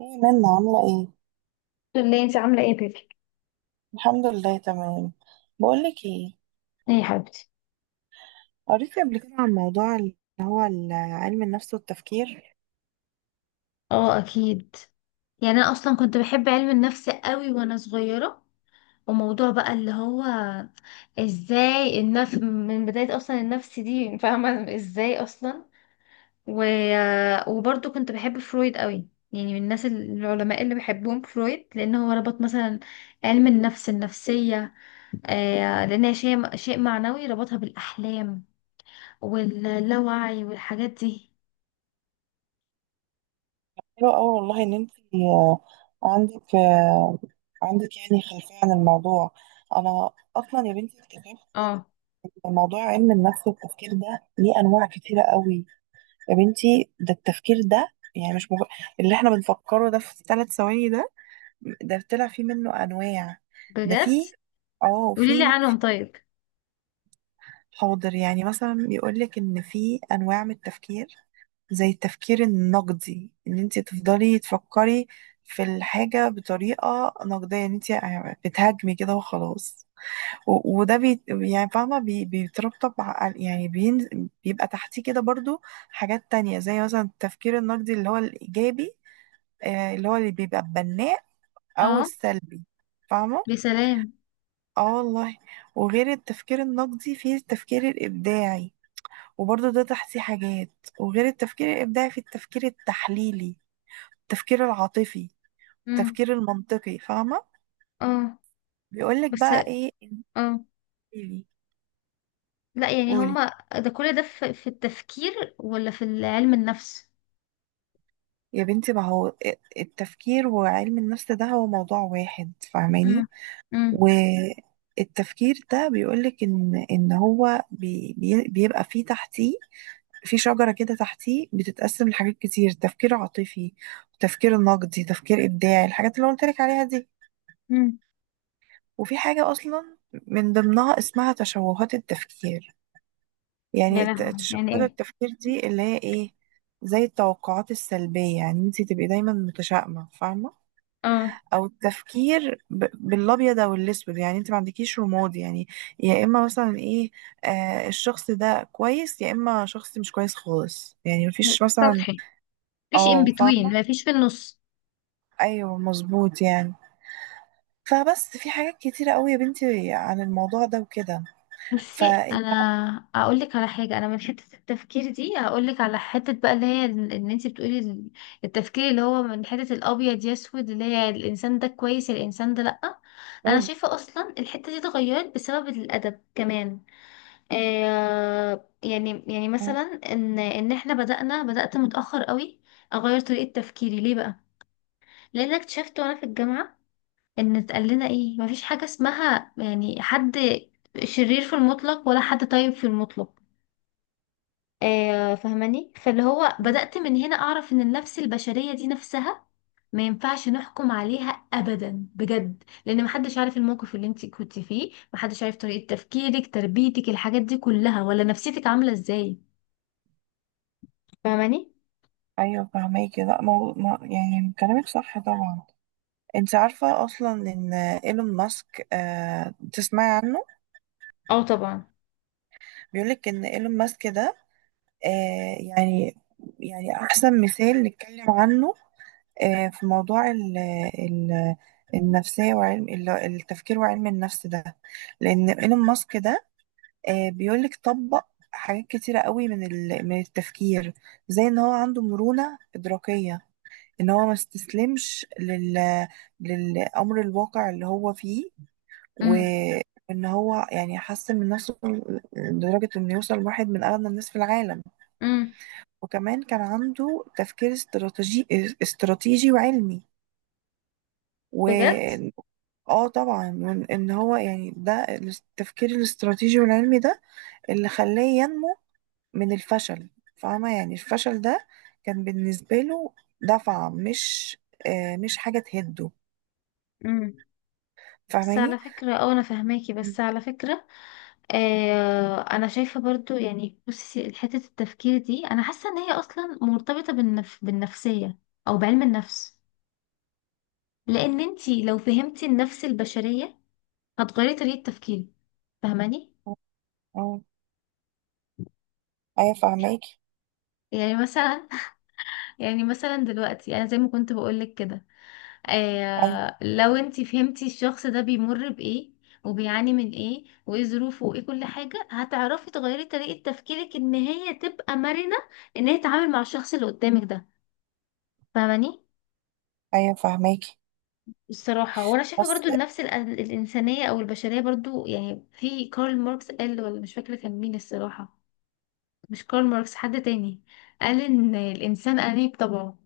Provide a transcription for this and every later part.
ايه منا عاملة ايه؟ الحمد لله، انت عامله ايه بيبي؟ الحمد لله تمام. بقولك ايه. ايه يا حبيبتي. قريتي قبل كده عن موضوع اللي هو علم النفس والتفكير. اه اكيد. يعني انا اصلا كنت بحب علم النفس قوي وانا صغيره. وموضوع بقى اللي هو ازاي النفس من بدايه، اصلا النفس دي فاهمه ازاي اصلا و... وبرضه كنت بحب فرويد قوي، يعني من الناس العلماء اللي بحبهم فرويد، لان هو ربط مثلا علم النفس، النفسيه، آه لان هي شيء معنوي، ربطها بالاحلام واللاوعي والحاجات دي. حلو اوي والله ان انت، عندك آه، عندك يعني خلفية عن الموضوع. انا اصلا يا بنتي اكتشفت اه، إن موضوع علم النفس والتفكير ده ليه انواع كتيرة قوي. يا بنتي ده التفكير ده، يعني مش مغ... اللي احنا بنفكره ده في ثلاث ثواني ده، طلع فيه منه انواع. ده بجد؟ فيه، اه قولي لي في. عنهم طيب. حاضر، يعني مثلا بيقولك ان في انواع من التفكير، زي التفكير النقدي، ان انت تفضلي تفكري في الحاجة بطريقة نقدية، ان انت بتهاجمي كده وخلاص. وده، يعني فاهمة، بيترتب يعني بين، بيبقى تحتيه كده برضو حاجات تانية، زي مثلا التفكير النقدي اللي هو الإيجابي، اللي هو اللي بيبقى بناء أو اه، السلبي. فاهمة؟ يا سلام. اه والله. وغير التفكير النقدي فيه التفكير الإبداعي، وبرضه ده تحصي حاجات. وغير التفكير الإبداعي في التفكير التحليلي، التفكير العاطفي، امم التفكير المنطقي، فاهمة. اه، بيقولك بس. بقى ايه؟ اه، انتيلي لا يعني قولي. هما، ده كل ده في التفكير ولا في علم النفس؟ يا بنتي، ما هو التفكير وعلم النفس ده هو موضوع واحد، امم فاهماني. امم والتفكير ده بيقولك ان هو، بي بي بيبقى فيه تحتيه في شجرة كده، تحتيه بتتقسم لحاجات كتير: تفكير عاطفي، تفكير نقدي، تفكير إبداعي، الحاجات اللي قلت لك عليها دي. امم وفي حاجة أصلا من ضمنها اسمها تشوهات التفكير. يعني يا لهوي، يعني تشوهات ايه؟ التفكير دي اللي هي إيه؟ زي التوقعات السلبية، يعني انت تبقي دايما متشائمة، فاهمة. اه، أو التفكير بالأبيض أو الأسود، يعني انت ما عندكيش رماد، يعني يا إما مثلا إيه، آه، الشخص ده كويس يا إما شخص مش كويس خالص، يعني مفيش مثلا. سطحي. مفيش in اه، between، فاهمة. مفيش في النص. أيوه مظبوط، يعني فبس في حاجات كتيرة قوي يا بنتي عن الموضوع ده وكده. بصي انا اقول لك على حاجه، انا من حته التفكير دي هقول لك على حته بقى اللي هي ان انت بتقولي التفكير اللي هو من حته الابيض يسود، اللي هي الانسان ده كويس الانسان ده لا. انا فقولي. شايفه اصلا الحته دي اتغيرت بسبب الادب كمان. آه، يعني مثلا ان احنا بدانا، بدات متاخر قوي اغير طريقه تفكيري، ليه بقى؟ لان أنا اكتشفت وانا في الجامعه ان اتقال لنا ايه، مفيش حاجة اسمها يعني حد شرير في المطلق ولا حد طيب في المطلق. آه، فاهماني؟ فاللي هو مم. بدأت من هنا اعرف ان النفس البشرية دي نفسها ما ينفعش نحكم عليها ابدا بجد، لان محدش عارف الموقف اللي انت كنت فيه، محدش عارف طريقة تفكيرك، تربيتك، الحاجات دي كلها، ولا نفسيتك عاملة ازاي. فاهماني؟ ايوه فهماكي. لا، مو... ما... يعني كلامك صح طبعا. انت عارفه اصلا ان ايلون ماسك، تسمعي عنه؟ اه طبعا. بيقولك ان ايلون ماسك ده، يعني، احسن مثال نتكلم عنه، في موضوع ال... النفسيه وعلم التفكير وعلم النفس ده، لان ايلون ماسك ده، بيقولك طبق حاجات كتيرة قوي من التفكير. زي ان هو عنده مرونة إدراكية، ان هو ما استسلمش للامر الواقع اللي هو فيه، امم وان هو يعني حسن من نفسه لدرجة انه يوصل واحد من اغنى الناس في العالم. امم وكمان كان عنده تفكير استراتيجي وعلمي. و بجد. اه طبعا، ان هو يعني ده التفكير الاستراتيجي والعلمي ده اللي خلاه ينمو من الفشل. فاهمة، يعني الفشل ده كان بالنسبة له دفعة، مش حاجة تهده، امم. بس على فاهماني. فكرة، اه انا فاهماكي، مم. بس على فكرة آه انا شايفه برضو، يعني بصي حته التفكير دي انا حاسه ان هي اصلا مرتبطه بالنفسيه او بعلم النفس، لان انتي لو فهمتي النفس البشريه هتغيري طريقه تفكيرك. فاهماني؟ ايوه فهماكي. يعني مثلا يعني مثلا دلوقتي انا زي ما كنت بقولك كده، ايوه، آه لو انتي فهمتي الشخص ده بيمر بايه وبيعاني من ايه وايه ظروفه وايه كل حاجه، هتعرفي تغيري طريقه تفكيرك ان هي تبقى مرنه، ان هي تتعامل مع الشخص اللي قدامك ده. فاهماني؟ ايوه فهماكي. الصراحة وأنا شايفة بس. برضو النفس الإنسانية أو البشرية برضو، يعني في كارل ماركس قال، ولا مش فاكرة كان مين الصراحة، مش كارل ماركس، حد تاني قال إن الإنسان أنيب طبعه.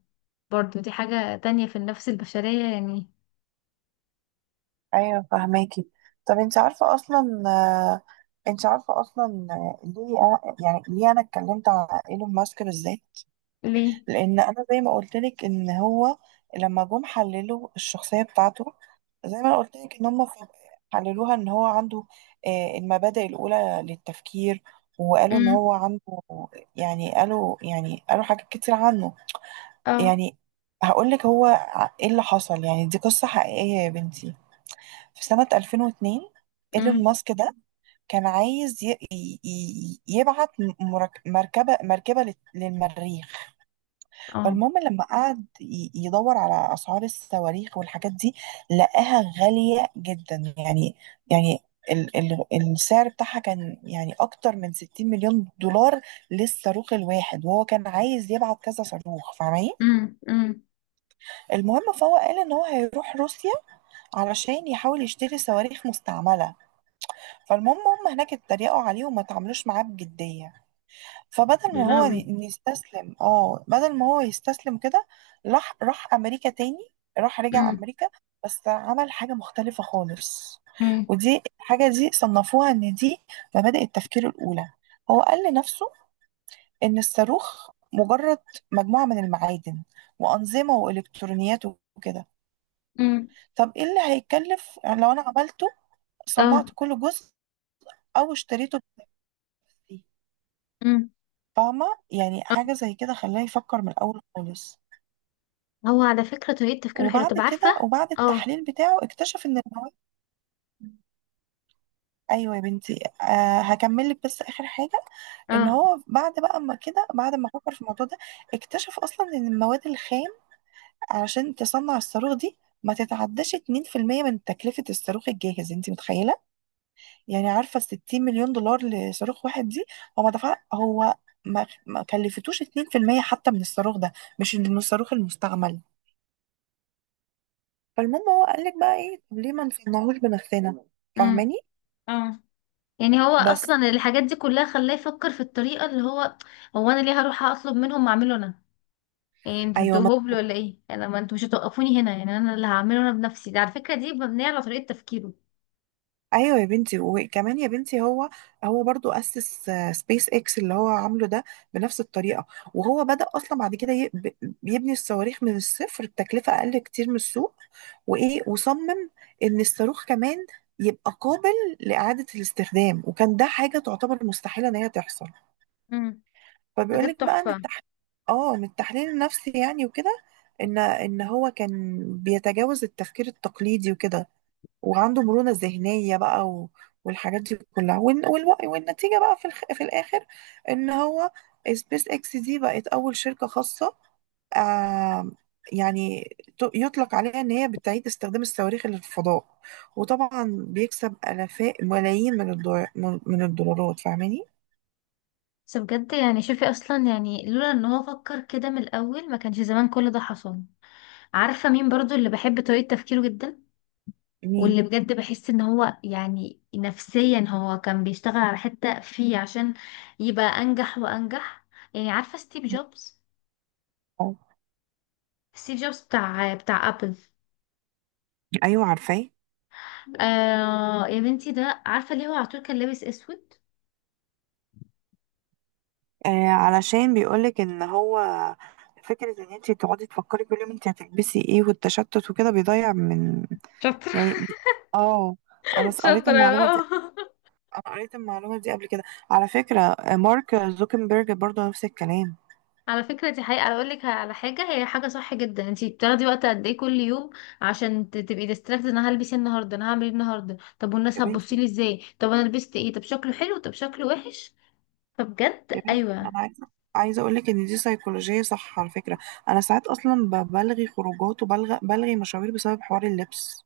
برضو دي حاجة تانية في النفس البشرية يعني. ايوه فهماكي. طب انت عارفه اصلا ليه يعني ليه انا اتكلمت على ايلون ماسك بالذات؟ ليه؟ لان انا زي ما قلت لك ان هو لما جم حللوا الشخصيه بتاعته، زي ما قلت لك ان هم ف- حللوها ان هو عنده، المبادئ الاولى للتفكير، وقالوا ان امم هو عنده، يعني قالوا، حاجات كتير عنه. اه. يعني هقولك هو، ايه اللي حصل، يعني دي قصة حقيقية يا بنتي. في سنة 2002 ايلون امم ماسك ده كان عايز يبعت مركبة للمريخ. اه. فالمهم، لما قعد يدور على أسعار الصواريخ والحاجات دي، لقاها غالية جدا، يعني، يعني ال السعر بتاعها كان يعني أكتر من 60 مليون دولار للصاروخ الواحد، وهو كان عايز يبعت كذا صاروخ، فاهمة. امم امم المهم فهو قال ان هو هيروح روسيا علشان يحاول يشتري صواريخ مستعملة. فالمهم هم هناك اتريقوا عليه وما تعاملوش معاه بجدية. فبدل يا ما هو لهوي. ي- إن يستسلم اه بدل ما هو يستسلم كده، راح امريكا تاني. رجع امم امريكا، بس عمل حاجة مختلفة خالص. امم ودي الحاجة دي صنفوها ان دي مبادئ التفكير الاولى. هو قال لنفسه ان الصاروخ مجرد مجموعة من المعادن وأنظمة وإلكترونيات وكده. امم طب ايه اللي هيتكلف يعني لو انا عملته، صنعت اه. كل جزء او اشتريته بنفسي؟ امم فاهمة. يعني حاجة زي كده خلاه يفكر من الاول خالص. هو على فكرة طريقة تفكيره حلوة، وبعد طب عارفة؟ كده، وبعد اه. التحليل بتاعه، اكتشف ان المواد. ايوه يا بنتي، هكمل لك بس اخر حاجه. ان اه. هو بعد بقى، اما كده بعد ما فكر في الموضوع ده، اكتشف اصلا ان المواد الخام علشان تصنع الصاروخ دي ما تتعداش 2% من تكلفه الصاروخ الجاهز، انت متخيله؟ يعني عارفه ال 60 مليون دولار لصاروخ واحد دي، هو، ما كلفتوش 2% حتى من الصاروخ ده، مش من الصاروخ المستعمل. فالمهم هو قال لك بقى ايه: طب ليه ما نصنعوش بنفسنا، امم. فاهماني. اه. يعني هو بس. اصلا الحاجات دي كلها خلاه يفكر في الطريقه اللي هو، هو انا ليه هروح اطلب منهم واعمله انا؟ يعني انتوا ايوه ما انتوا هبل ولا ايه؟ انا، ما انتوا مش هتوقفوني هنا، يعني انا اللي هعمله انا بنفسي ده. على فكره دي مبنيه على طريقه تفكيره. ايوه يا بنتي. وكمان يا بنتي هو برضو اسس سبيس اكس اللي هو عامله ده بنفس الطريقه. وهو بدأ اصلا بعد كده بيبني الصواريخ من الصفر بتكلفه اقل كتير من السوق. وايه، وصمم ان الصاروخ كمان يبقى قابل لإعادة الاستخدام، وكان ده حاجة تعتبر مستحيلة ان هي تحصل. امم. فبيقول بجد لك بقى ان تحفة. التحليل، اه من التحليل النفسي يعني وكده، ان هو كان بيتجاوز التفكير التقليدي وكده، وعنده مرونة ذهنية بقى، والحاجات دي كلها، والنتيجة بقى في الآخر إن هو سبيس إكس دي بقت أول شركة خاصة، آم، يعني يطلق عليها إن هي بتعيد استخدام الصواريخ للفضاء، وطبعا بيكسب آلاف ملايين من الدولار، من الدولارات، فاهماني؟ بس بجد يعني شوفي اصلا، يعني لولا ان هو فكر كده من الاول ما كانش زمان كل ده حصل. عارفه مين برضو اللي بحب طريقه تفكيره جدا، مين؟ واللي بجد بحس ان هو يعني نفسيا هو كان بيشتغل على حتة فيه عشان يبقى انجح وانجح؟ يعني عارفة ستيف جوبز؟ آه. ستيف جوبز بتاع ابل. ايوه عارفاه. آه يا بنتي، ده عارفة ليه هو على طول كان لابس اسود؟ آه، علشان بيقولك ان هو فكره ان انت تقعدي تفكري كل يوم انت هتلبسي ايه، والتشتت وكده بيضيع من، شاطرة. يعني اه قريت شاطرة المعلومه دي. اه. انا قريت المعلومه دي قبل كده. على فكره، مارك زوكنبيرج برضو نفس الكلام. على فكرة دي حقيقة. اقول لك على حاجة، هي حاجة صح جدا، انتي بتاخدي وقت قد ايه كل يوم عشان تبقي ديستراكت، انا هلبس ايه النهاردة، انا هعمل ايه النهاردة، طب والناس يا بنتي، هتبصيلي ازاي، طب انا لبست ايه، طب شكله حلو طب شكله وحش. يا فبجد بنتي ايوه. انا عايزه، اقول لك ان دي سيكولوجيه صح على فكره. انا ساعات اصلا بلغي خروجات، بلغي مشاوير بسبب حوار اللبس.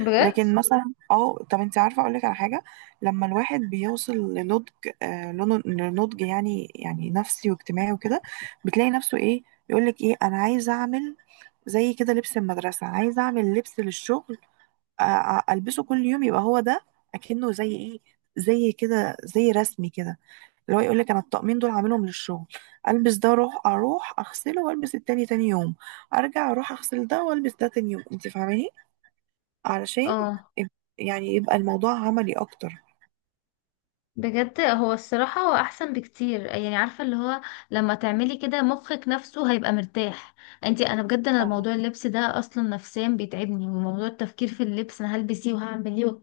بجد. لكن مثلا، طب انت عارفه، اقول لك على حاجه: لما الواحد بيوصل لنضج، لنضج يعني، نفسي واجتماعي وكده، بتلاقي نفسه ايه يقول لك: ايه انا عايز اعمل زي كده لبس المدرسه، عايز اعمل لبس للشغل، البسه كل يوم، يبقى هو ده، اكنه زي ايه، زي كده، زي رسمي كده. اللي هو يقول لك انا الطقمين دول عاملهم للشغل: البس ده اروح، اغسله، والبس التاني تاني يوم، ارجع اروح اغسل ده والبس ده تاني يوم، انت فاهماني، علشان اه يب- يعني يبقى الموضوع عملي اكتر. بجد هو الصراحة، هو أحسن بكتير. يعني عارفة اللي هو لما تعملي كده مخك نفسه هيبقى مرتاح. انتي، أنا بجد أنا موضوع اللبس ده أصلا نفسيا بيتعبني، وموضوع التفكير في اللبس أنا هلبس ايه وهعمل ايه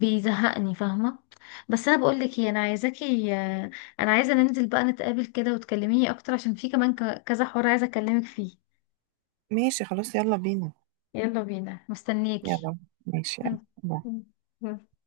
بيزهقني. فاهمة؟ بس أنا بقولك ايه، أنا عايزاكي، أنا عايزة ننزل بقى نتقابل كده وتكلميني أكتر، عشان في كمان كذا حوار عايزة أكلمك فيه. ماشي خلاص، يلا بينا. يلا بينا، مستنياكي. يلا. ماشي. يلا. يلا.